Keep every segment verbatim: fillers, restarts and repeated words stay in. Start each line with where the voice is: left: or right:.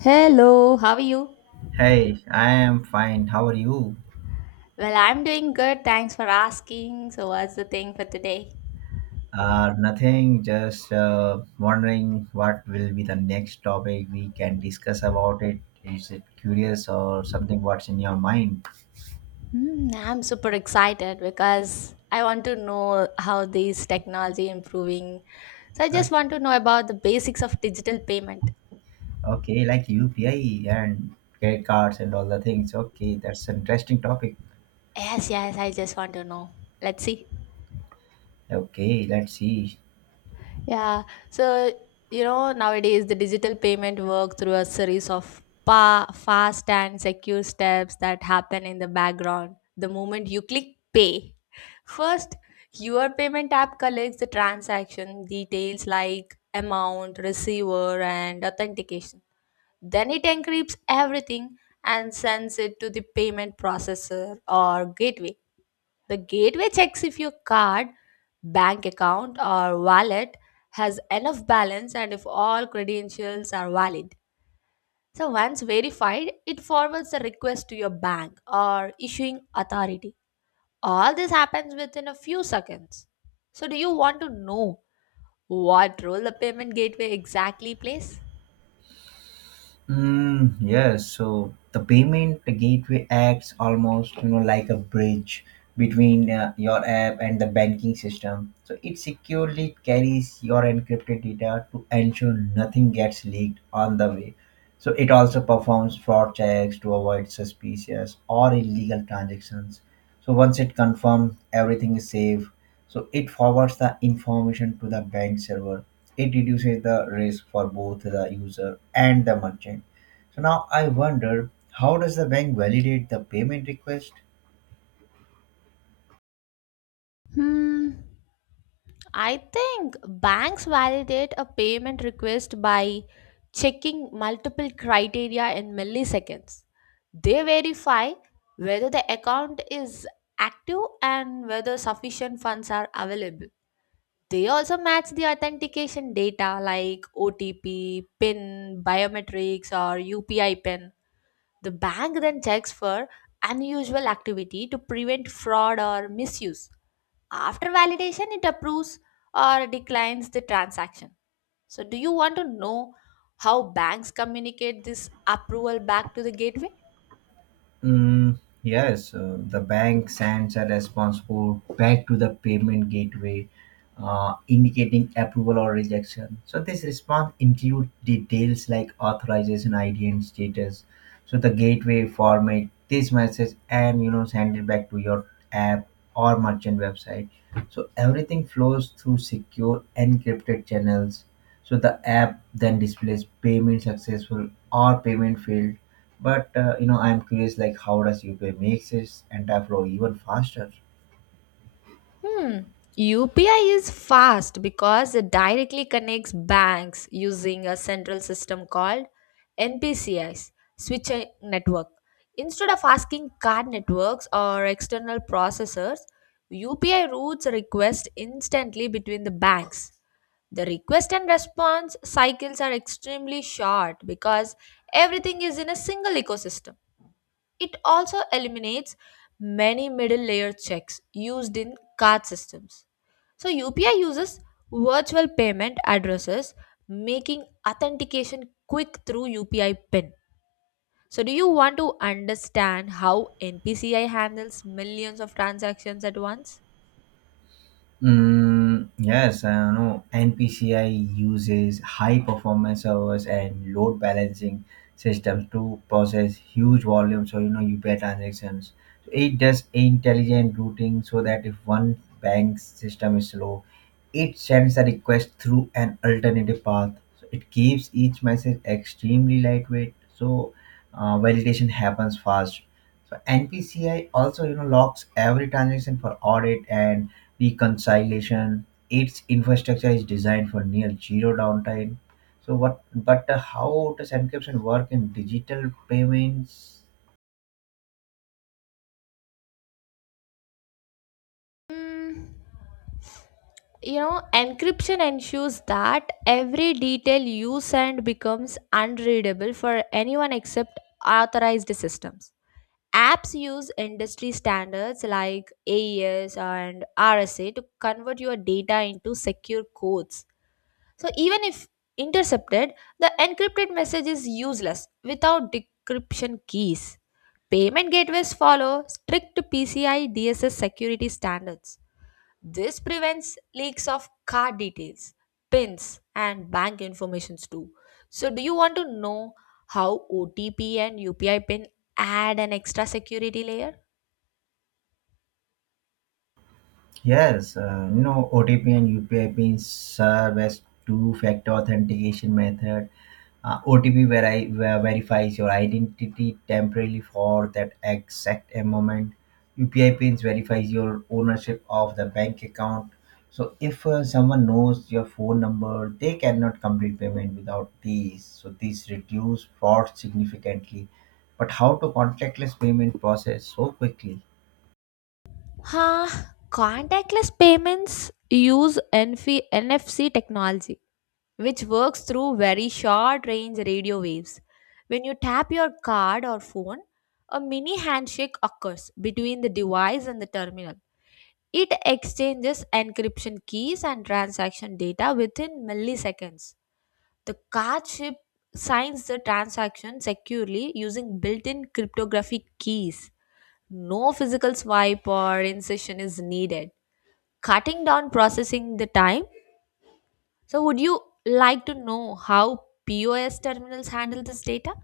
left: Hello, how are you?
right: Hey, I am fine. How are you?
left: Well, I'm doing good. Thanks for asking. So, what's the thing for today?
right: Uh, nothing, just uh, wondering what will be the next topic we can discuss about it. Is it curious or something what's in your mind?
left: Hmm, I'm super excited because I want to know how this technology improving. So, I
right: Uh,
left: just want to know about the basics of digital payment.
right: okay, like U P I and credit cards and all the things. Okay, that's an interesting topic.
left: Yes, yes, I just want to know. Let's see.
right: Okay, let's see.
left: Yeah. So, you know, nowadays the digital payment work through a series of pa- fast and secure steps that happen in the background the moment you click pay. First, your payment app collects the transaction details like amount, receiver, and authentication. Then it encrypts everything and sends it to the payment processor or gateway. The gateway checks if your card, bank account, or wallet has enough balance and if all credentials are valid. So, once verified, it forwards the request to your bank or issuing authority. All this happens within a few seconds. So, do you want to know what role the payment gateway exactly plays?
right: Mm, yes, so the payment gateway acts almost you know like a bridge between uh, your app and the banking system. So it securely carries your encrypted data to ensure nothing gets leaked on the way. So it also performs fraud checks to avoid suspicious or illegal transactions. So once it confirms everything is safe, so it forwards the information to the bank server. It reduces the risk for both the user and the merchant. So now I wonder how does the bank validate the payment request.
left: Hmm. I think banks validate a payment request by checking multiple criteria in milliseconds. They verify whether the account is active and whether sufficient funds are available. They also match the authentication data like OTP, PIN, biometrics, or UPI PIN. The bank then checks for unusual activity to prevent fraud or misuse. After validation, it approves or declines the transaction. So, do you want to know how banks communicate this approval back to the gateway?
right: Mm, yes, uh, the bank sends a response code back to the payment gateway, uh, indicating approval or rejection. So this response includes details like authorization I D and status. So the gateway format this message and you know send it back to your app or merchant website. So everything flows through secure encrypted channels. So the app then displays payment successful or payment failed. But uh, you know, I'm curious like how does U P I makes this entire flow even faster?
left: Hmm. U P I is fast because it directly connects banks using a central system called N P C I's switching network. Instead of asking card networks or external processors, U P I routes a request instantly between the banks. The request and response cycles are extremely short because everything is in a single ecosystem. It also eliminates many middle layer checks used in card systems. So, U P I uses virtual payment addresses, making authentication quick through U P I PIN. So, do you want to understand how N P C I handles millions of transactions at once?
right: Mm, yes, I know N P C I uses high performance servers and load balancing systems to process huge volumes or you know U P I transactions. So it does intelligent routing so that if one bank system is slow, it sends a request through an alternative path. So it keeps each message extremely lightweight, so uh, validation happens fast. So N P C I also you know locks every transaction for audit and reconciliation. Its infrastructure is designed for near zero downtime. So what? But uh, how does encryption work in digital payments?
left: Mm, you know, encryption ensures that every detail you send becomes unreadable for anyone except authorized systems. Apps use industry standards like A E S and R S A to convert your data into secure codes. So, even if intercepted, the encrypted message is useless without decryption keys. Payment gateways follow strict P C I D S S security standards. This prevents leaks of card details, pins, and bank informations too. So, do you want to know how O T P and U P I PIN add an extra security layer?
right: Yes, uh, you know, O T P and U P I pins serve as two-factor authentication method. Uh, O T P veri- ver- verifies your identity temporarily for that exact moment. U P I pins verifies your ownership of the bank account. So if uh, someone knows your phone number, they cannot complete payment without these. So these reduce fraud significantly. But how to contactless payment process so quickly?
left: Huh, contactless payments use N F- N F C technology, which works through very short range radio waves. When you tap your card or phone, a mini handshake occurs between the device and the terminal. It exchanges encryption keys and transaction data within milliseconds. The card chip signs the transaction securely using built in cryptographic keys. No physical swipe or insertion is needed, cutting down processing the time. So, would you like to know how P O S terminals handle this data?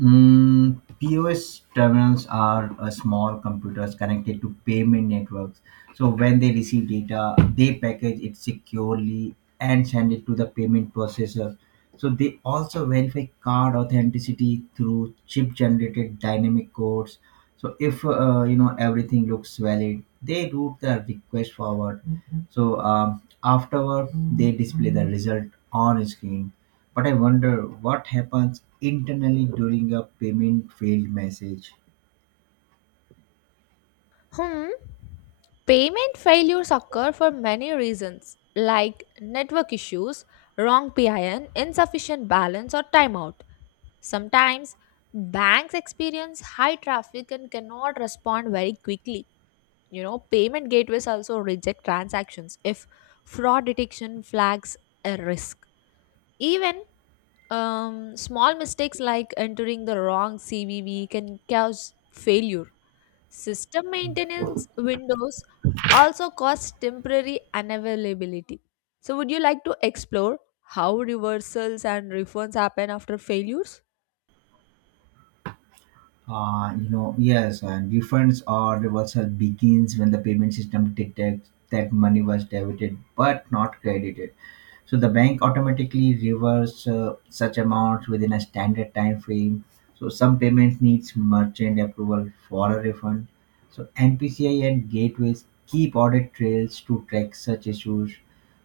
right: Mm, POS terminals are uh, small computers connected to payment networks. So when they receive data, they package it securely and send it to the payment processor. So they also verify card authenticity through chip-generated dynamic codes. So if uh, you know everything looks valid, they route the request forward. Mhm. So um, afterward, they display the result on screen. But I wonder what happens internally during a payment failed message.
left: Hmm. Payment failures occur for many reasons, like network issues, wrong PIN, insufficient balance, or timeout. Sometimes banks experience high traffic and cannot respond very quickly. You know, payment gateways also reject transactions if fraud detection flags a risk. Even um, small mistakes like entering the wrong C V V can cause failure. System maintenance windows also cause temporary unavailability. So, would you like to explore how reversals and refunds happen after failures?
right: Uh, you know, yes, and refunds or reversal begins when the payment system detects that money was debited but not credited. So the bank automatically reverses uh, such amounts within a standard time frame. So some payments needs merchant approval for a refund. So N P C I and gateways keep audit trails to track such issues.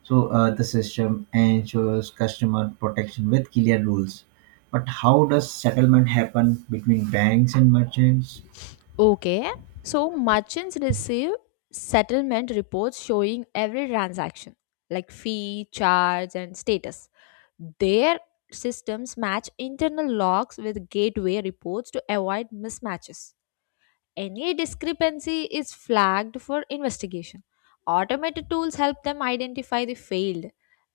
right: So uh, the system ensures customer protection with clear rules. But how does settlement happen between banks and merchants?
left: Okay, so merchants receive settlement reports showing every transaction, like fee, charge, and status. Their systems match internal logs with gateway reports to avoid mismatches. Any discrepancy is flagged for investigation. Automated tools help them identify the failed,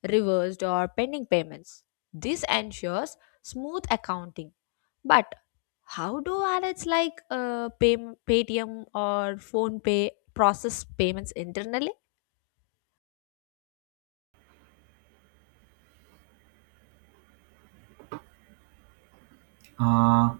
left: reversed, or pending payments. This ensures smooth accounting. But how do wallets like uh, Pay- Paytm or PhonePe process payments internally?
right: Uh,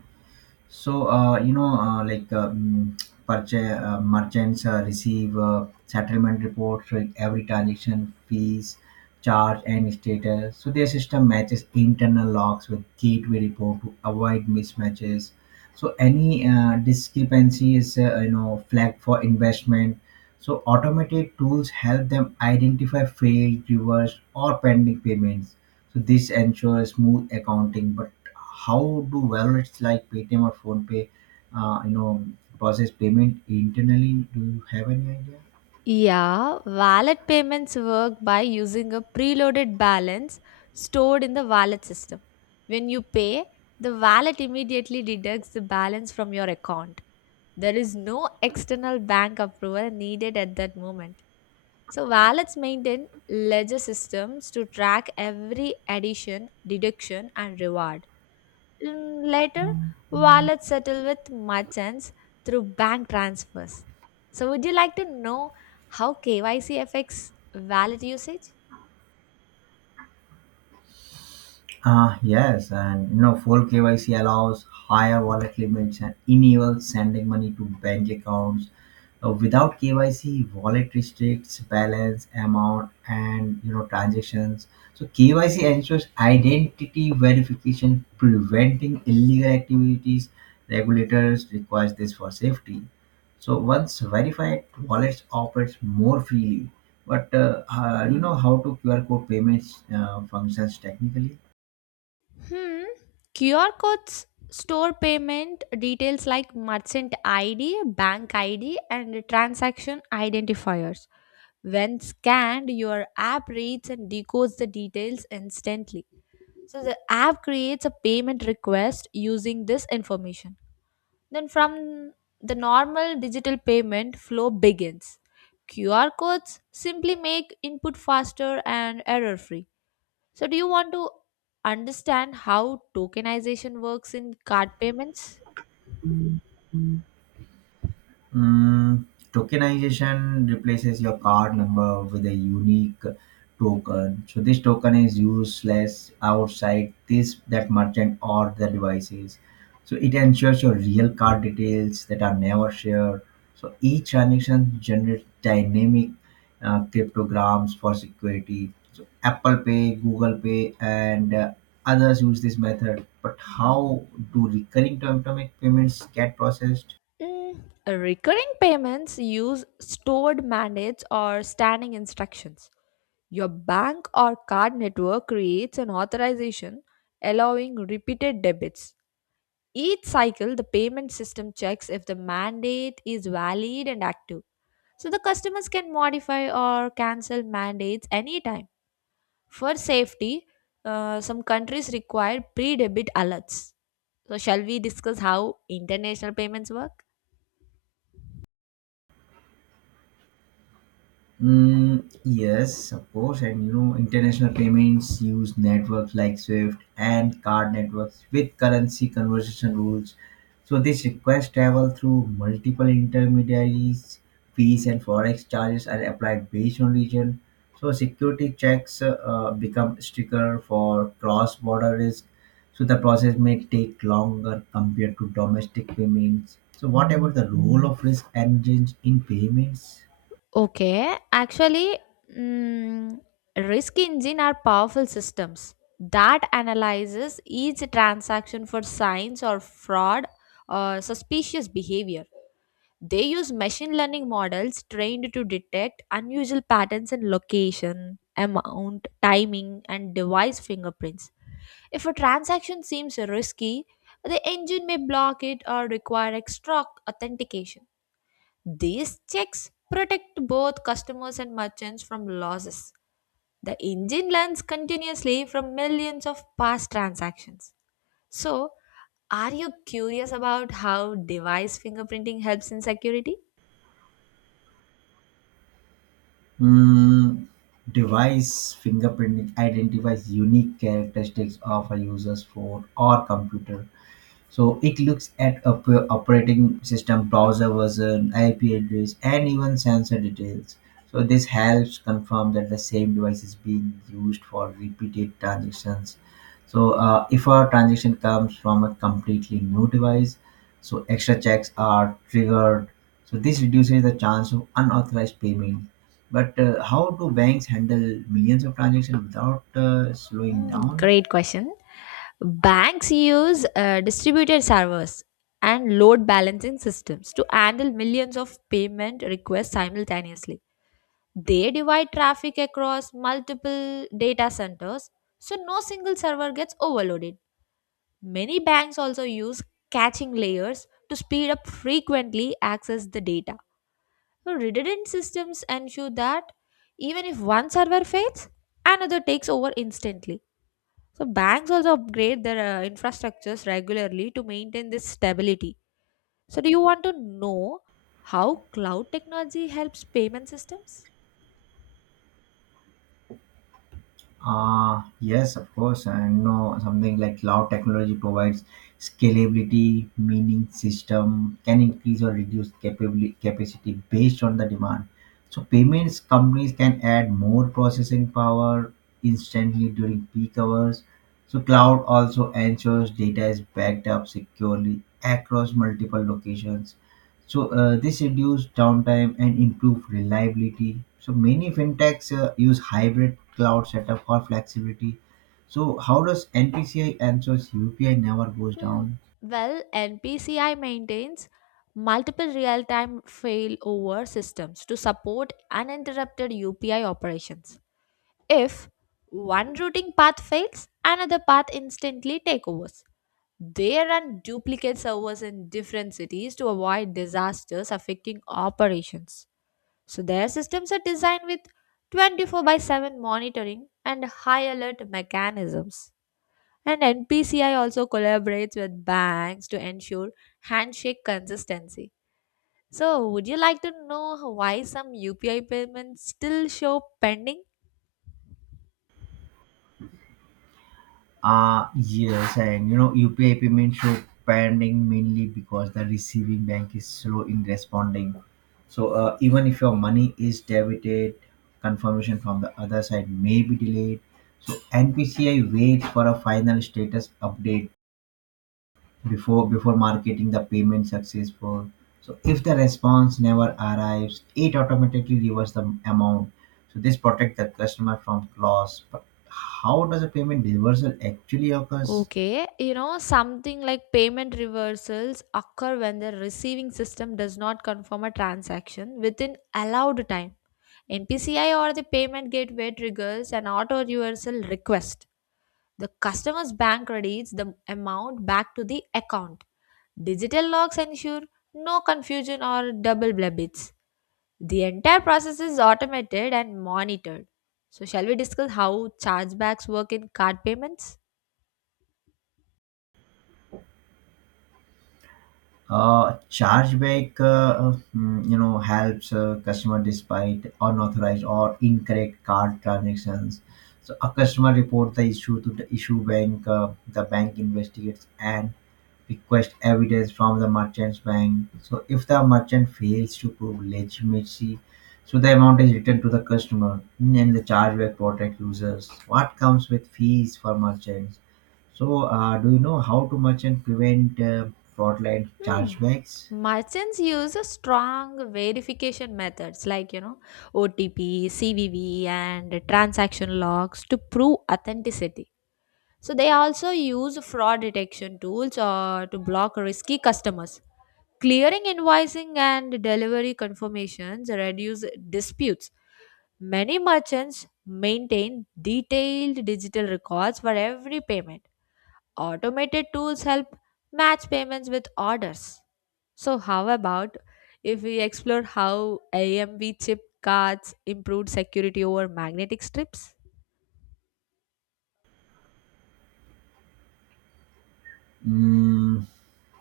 right: So, uh, you know, uh, like um, purchase, uh, merchants uh, receive uh, settlement reports with every transaction, fees, charge, and status. So, their system matches internal logs with gateway report to avoid mismatches. So, any uh, discrepancy is, uh, you know, flagged for investment. So, automated tools help them identify failed, reversed, or pending payments. So, this ensures smooth accounting, but how do wallets like Paytm or PhonePe, uh, you know, process payment internally? Do you have any idea?
left: Yeah, wallet payments work by using a preloaded balance stored in the wallet system. When you pay, the wallet immediately deducts the balance from your account. There is no external bank approval needed at that moment. So, wallets maintain ledger systems to track every addition, deduction, and reward. Mm, later, wallets settle with merchants through bank transfers. So, would you like to know how K Y C affects wallet usage?
right: Uh, yes, and you know, full K Y C allows higher wallet limits and enables sending money to bank accounts. Uh, without K Y C, wallet restricts balance, amount, and you know transactions. So K Y C ensures identity verification, preventing illegal activities. Regulators requires this for safety. So once verified, wallets operates more freely. But uh, uh, you know how to Q R code payments uh, functions technically.
left: Hmm. Q R codes store payment details like merchant I D, bank I D, and transaction identifiers. When scanned, your app reads and decodes the details instantly. So, the app creates a payment request using this information. Then from the normal digital payment flow begins. Q R codes simply make input faster and error free. So do you want to understand how tokenization works in card payments?
right: Mm, Tokenization replaces your card number with a unique token. So this token is useless outside this that merchant or the devices. So it ensures your real card details that are never shared. So each transaction generates dynamic uh, cryptograms for security. So Apple Pay, Google Pay, and uh, others use this method. But how do recurring automatic payments get processed?
left: Mm, recurring payments use stored mandates or standing instructions. Your bank or card network creates an authorization allowing repeated debits. Each cycle, the payment system checks if the mandate is valid and active. So the customers can modify or cancel mandates anytime. For safety, uh, some countries require pre debit alerts. So, shall we discuss how international payments work?
right: Mm, yes, of course, and you know, international payments use networks like SWIFT and card networks with currency conversion rules. So this request travel through multiple intermediaries, fees and forex charges are applied based on region. So security checks uh, uh, become stricter for cross-border risk. So the process may take longer compared to domestic payments. So what about the role of risk engines in payments?
left: Okay, actually, mm, risk engine are powerful systems that analyzes each transaction for signs or fraud or suspicious behavior. They use machine learning models trained to detect unusual patterns in location, amount, timing, and device fingerprints. If a transaction seems risky, the engine may block it or require extra authentication. These checks protect both customers and merchants from losses. The engine learns continuously from millions of past transactions. So, are you curious about how device fingerprinting helps in security?
right: Mm, Device fingerprinting identifies unique characteristics of a user's phone or computer. So it looks at op- operating system, browser version, I P address, and even sensor details. So this helps confirm that the same device is being used for repeated transactions. So uh, if a transaction comes from a completely new device, so extra checks are triggered. So this reduces the chance of unauthorized payment. But uh, how do banks handle millions of transactions without uh, slowing
left: Mm,
right: down?
left: great question. Banks use uh, distributed servers and load balancing systems to handle millions of payment requests simultaneously. They divide traffic across multiple data centers so no single server gets overloaded. Many banks also use caching layers to speed up frequently access the data. So redundant systems ensure that even if one server fails, another takes over instantly. So banks also upgrade their uh, infrastructures regularly to maintain this stability. So do you want to know how cloud technology helps payment systems?
right: Uh, yes, of course. I know something like cloud technology provides scalability, meaning system can increase or reduce capability capacity based on the demand. So payments companies can add more processing power instantly during peak hours. So cloud also ensures data is backed up securely across multiple locations. So uh, this reduced downtime and improved reliability. So many fintechs uh, use hybrid cloud setup for flexibility. So how does N P C I answers U P I never goes
left: Hmm.
right: down?
left: Well, N P C I maintains multiple real time failover systems to support uninterrupted U P I operations. If one routing path fails, another path instantly takes over. They run duplicate servers in different cities to avoid disasters affecting operations. So their systems are designed with twenty-four by seven monitoring and high alert mechanisms. And N P C I also collaborates with banks to ensure handshake consistency. So, would you like to know why some U P I payments still show pending?
right: Uh yes, and you know U P I payments show pending mainly because the receiving bank is slow in responding. So uh, even if your money is debited, confirmation from the other side may be delayed. So N P C I waits for a final status update before before marketing the payment successful. So if the response never arrives, it automatically reverses the amount. So this protects the customer from loss. But how does a payment reversal actually occurs.
left: Okay, you know, something like payment reversals occur when the receiving system does not confirm a transaction within allowed time. N P C I or the payment gateway triggers an auto reversal request. The customer's bank credits the amount back to the account. Digital logs ensure no confusion or double debits. The entire process is automated and monitored. So, shall we discuss how chargebacks work in card payments?
right: Uh, chargeback uh, mm, you know helps uh, customer despite unauthorized or incorrect card transactions. So a customer report the issue to the issue bank. Uh, the bank investigates and request evidence from the merchant bank. So if the merchant fails to prove legitimacy, so the amount is returned to the customer. Mm, and the chargeback protect users. What comes with fees for merchants? So uh, do you know how to merchant prevent uh, fraudulent
left: Hmm.
right: chargebacks?
left: Merchants use a strong verification methods like you know O T P, C V V, and transaction logs to prove authenticity. So they also use fraud detection tools or to block risky customers. Clearing invoicing and delivery confirmations reduce disputes. Many merchants maintain detailed digital records for every payment. Automated tools help match payments with orders. So, how about if we explore how A M V chip cards improved security over magnetic strips?
right: Mm,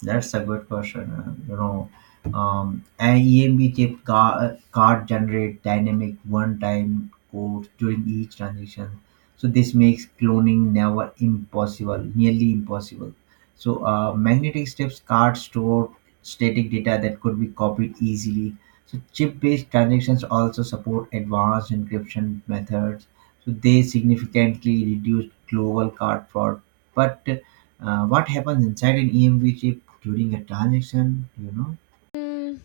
right: That's a good question. uh, You know, um, an E M B chip ca- card generate dynamic one-time codes during each transaction. So this makes cloning never impossible, nearly impossible. So uh, magnetic strips cards store static data that could be copied easily. So chip-based transactions also support advanced encryption methods. So they significantly reduce global card fraud, but uh, what happens inside an E M V chip during a transaction, you know?
left: Mm,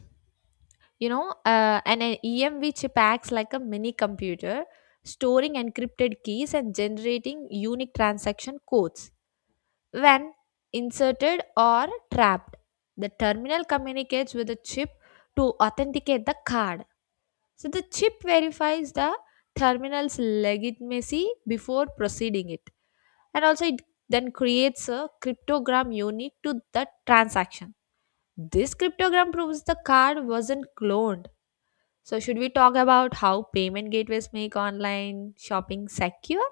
left: you know, uh, an an E M V chip acts like a mini computer, storing encrypted keys and generating unique transaction codes. When inserted or trapped, the terminal communicates with the chip to authenticate the card. So the chip verifies the terminal's legitimacy before proceeding it. And also it then creates a cryptogram unique to the transaction. This cryptogram proves the card wasn't cloned. So should we talk about how payment gateways make online shopping secure?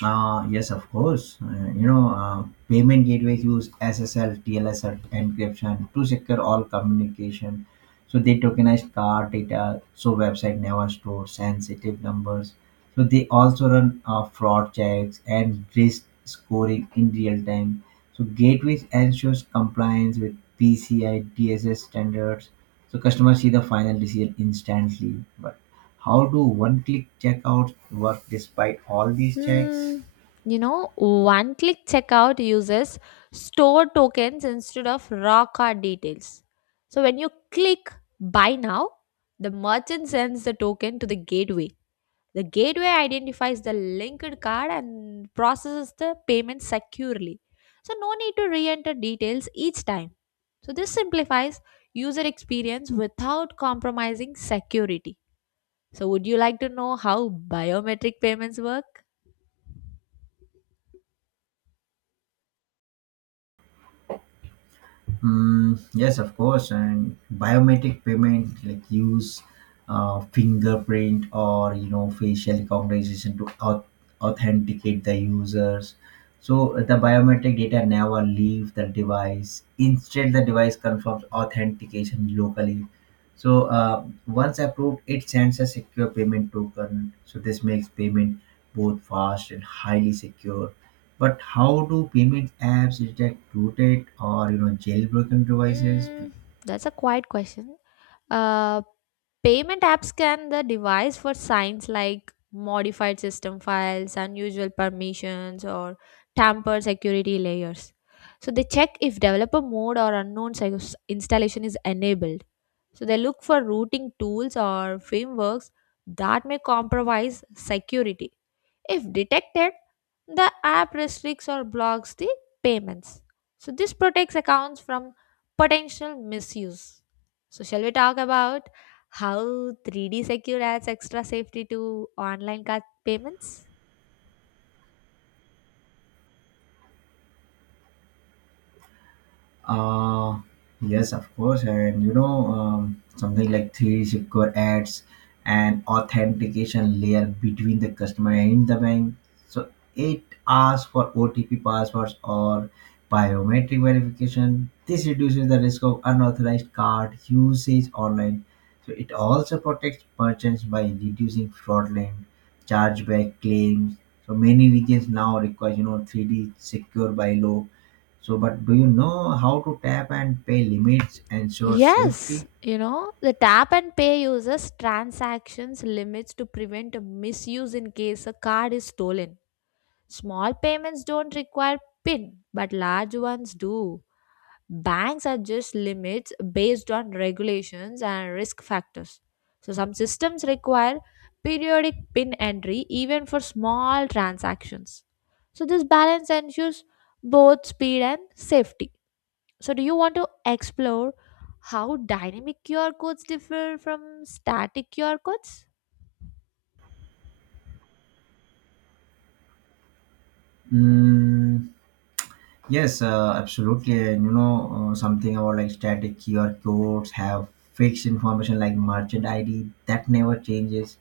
right: Uh, yes, of course. Uh, you know, uh, payment gateways use S S L, T L S encryption to secure all communication. So they tokenize card data, so website never store sensitive numbers. So they also run uh, fraud checks and risk scoring in real time. So gateways ensures compliance with P C I D S S standards. So customers see the final decision instantly. But how do one-click checkouts work despite all these checks?
left: Hmm. you know One click checkout uses store tokens instead of raw card details. So when you click buy now, the merchant sends the token to the gateway. The gateway identifies the linked card and processes the payment securely. So no need to re-enter details each time. So this simplifies user experience without compromising security. So would you like to know how biometric payments work?
right: Mm, yes, of course. And biometric payment like use uh, fingerprint or you know facial recognition to au- authenticate the users. So the biometric data never leave the device. Instead, the device confirms authentication locally. So uh, once approved, it sends a secure payment token. So this makes payment both fast and highly secure. But how do payment apps detect rooted or you know jailbroken devices?
left: Mm, that's a quiet question. Uh, payment apps scan the device for signs like modified system files, unusual permissions, or tampered security layers. So they check if developer mode or unknown sys- installation is enabled. So they look for routing tools or frameworks that may compromise security. If detected, the app restricts or blocks the payments. So, this protects accounts from potential misuse. So, shall we talk about how three D Secure adds extra safety to online card payments?
right: Uh, yes, of course. And you know, um, something like three secure ads and authentication layer between the customer and the bank. So it asks for O T P passwords or biometric verification. This reduces the risk of unauthorized card usage online. So it also protects merchants by reducing fraudulent chargeback claims. So many regions now require, you know, three D secure by law. So, but do you know how to tap and pay limits ensure safety?
left: Yes, you know, the tap and pay uses transactions limits to prevent a misuse in case a card is stolen. Small payments don't require PIN, but large ones do. Banks adjust limits based on regulations and risk factors. So, some systems require periodic PIN entry even for small transactions. So, this balance ensures both speed and safety. So, do you want to explore how dynamic Q R codes differ from static Q R codes?
right: Mm, yes, uh, absolutely. And you know uh, something about like static Q R codes have fixed information like merchant I D that never changes.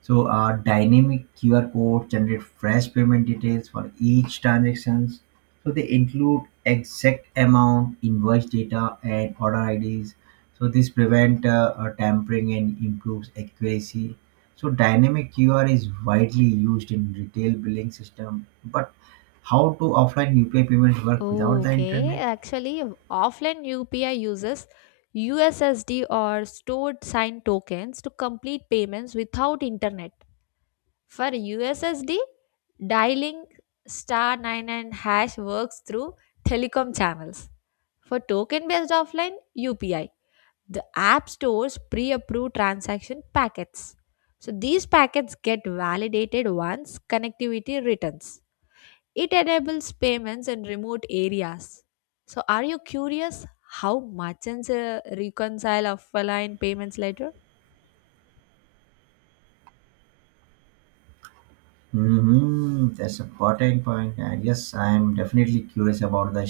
right: So, uh, dynamic Q R code generate fresh payment details for each transactions. So they include exact amount, invoice data, and order I Ds. So this prevent uh, uh, tampering and improves accuracy. So dynamic Q R is widely used in retail billing system, but how do offline U P I payments work without
left: Oh,
right: the
left: okay.
right: internet?
left: Actually, offline U P I uses U S S D or stored sign tokens to complete payments without internet. For U S S D, dialing star ninety-nine hash works through telecom channels. For token based offline, U P I. The app stores pre approved transaction packets. So these packets get validated once connectivity returns. It enables payments in remote areas. So, are you curious how merchants uh, reconcile offline payments later?
right: hmm That's a important point. And yes, I'm definitely curious about the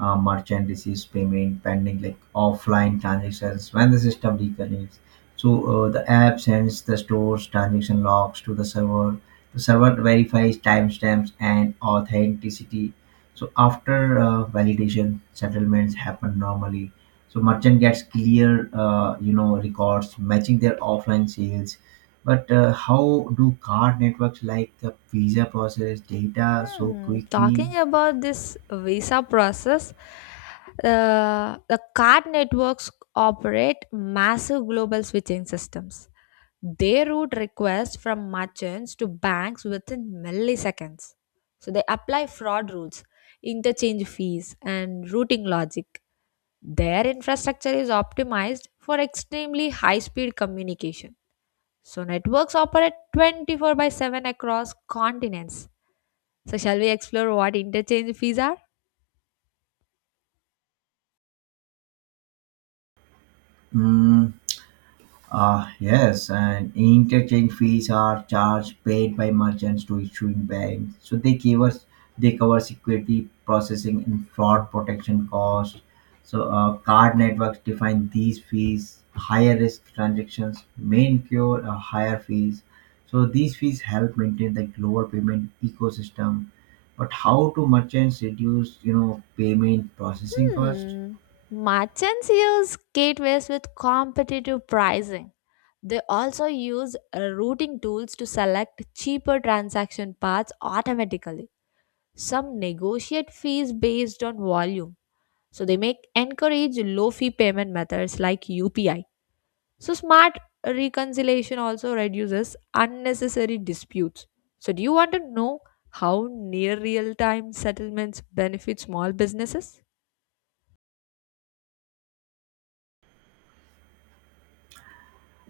right: uh, merchant receives payment pending like offline transactions when the system reconnects. So uh, the app sends the store's transaction logs to the server. The server verifies timestamps and authenticity. So after uh, validation, settlements happen normally. So merchant gets clear, uh, you know, records matching their offline sales. But uh, how do card networks like uh, Visa process data so
left: Hmm,
right: quickly?
left: talking about this visa process, uh, the card networks operate massive global switching systems. They route requests from merchants to banks within milliseconds. So they apply fraud rules, interchange fees, and routing logic. Their infrastructure is optimized for extremely high speed communication. So networks operate twenty-four by seven across continents. So, shall we explore what interchange fees are?
right: Mm, Uh, yes, and interchange fees are charged paid by merchants to issuing banks. So they give us They cover security processing and fraud protection costs. So uh, card networks define these fees. Higher risk transactions may incur uh, higher fees. So these fees help maintain the global payment ecosystem. But how do merchants reduce you know payment processing cost?
left: Hmm. Merchants use gateways with competitive pricing. They also use uh, routing tools to select cheaper transaction paths automatically. Some negotiate fees based on volume. So they may encourage low fee payment methods like U P I. So, smart reconciliation also reduces unnecessary disputes. So, do you want to know how near real time settlements benefit small businesses?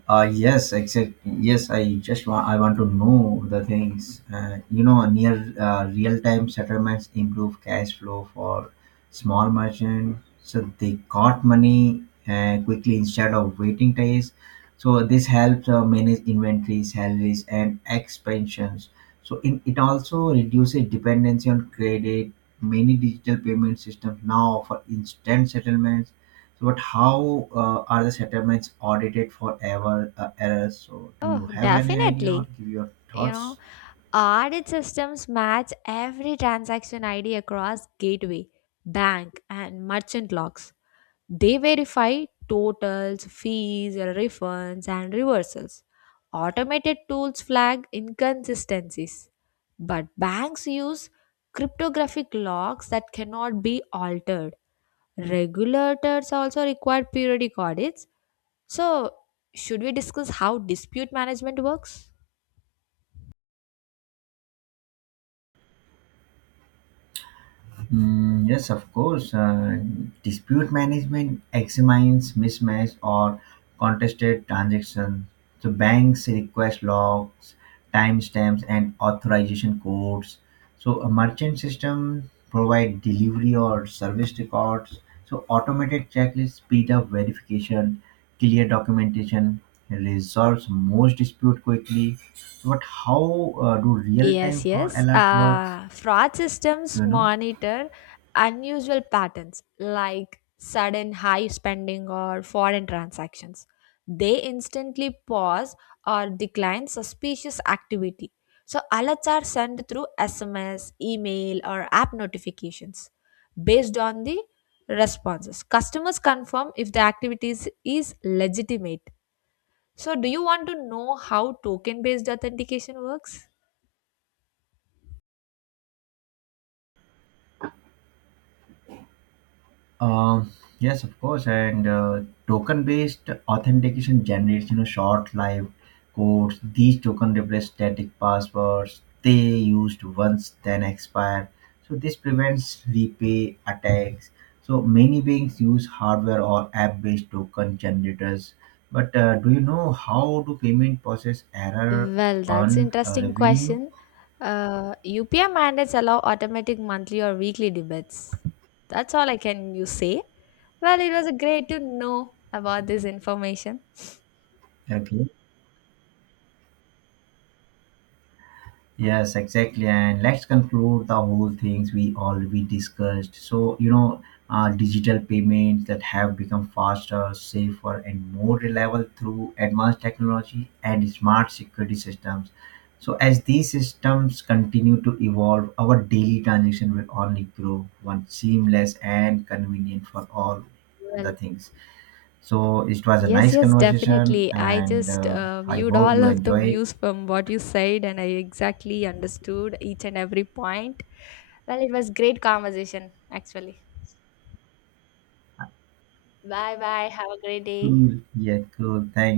right: Uh, yes, exactly. Yes, I just want I want to know the things. Uh, you know, near uh, real time settlements improve cash flow for small merchant, so they got money uh, quickly instead of waiting days. So this helps uh, manage inventory, salaries, and expansions. So in, it also reduces dependency on credit. Many digital payment systems now offer instant settlements. So, but how uh, are the settlements audited for ever uh, errors? So, do
left: Oh,
right: you have any idea or
left: definitely.
right: give your
left: You know,
right: thoughts?
left: audit systems match every transaction I D across gateway, bank, and merchant logs. They verify totals, fees, refunds, and reversals. Automated tools flag inconsistencies. But banks use cryptographic logs that cannot be altered. Regulators also require periodic audits. So, should we discuss how dispute management works?
right: Mm, yes, of course. Uh, dispute management examines mismatch or contested transactions. So banks request logs, timestamps, and authorization codes. So a merchant system provide delivery or service records. So automated checklists speed up verification, clear documentation, resolves most dispute quickly. But how uh, do
left: Yes,
right: real-time fraud
left: yes.
right: alert works?
left: Uh, fraud systems
right: You know.
left: monitor unusual patterns like sudden high spending or foreign transactions. They instantly pause or decline suspicious activity. So, alerts are sent through S M S, email, or app notifications. Based on the responses, customers confirm if the activities is is legitimate. So, do you want to know how token based authentication works?
right: Um, yes, of course. And uh, token-based authentication generates, you know, short-lived codes. These token replace static passwords. They used once, then expire. So this prevents repay attacks. So many banks use hardware or app-based token generators. But uh, do you know how do payment process error
left: Well, that's
right: earn uh,
left: interesting
right: revenue?
left: question. Uh, U P I mandates allow automatic monthly or weekly debates. That's all I can you say. Well, it was great to know about this information.
right: Okay. Yes, exactly. And let's conclude the whole things we already discussed. So, you know, uh, digital payments that have become faster, safer, and more reliable through advanced technology and smart security systems. So, as these systems continue to evolve, our daily transaction will only grow one seamless and convenient for all
left: Well,
right: the things. So, it was a
left: yes,
right: nice
left: yes,
right: conversation,
left: definitely. I
right: and
left: just
right: uh,
left: uh,
right: I
left: viewed
right: hope
left: all
right: you
left: of the
right: enjoy it.
left: views from what you said, and I exactly understood each and every point. Well, it was great conversation actually. Bye bye. Have a great day.
right: Cool. Yeah, cool. Thanks.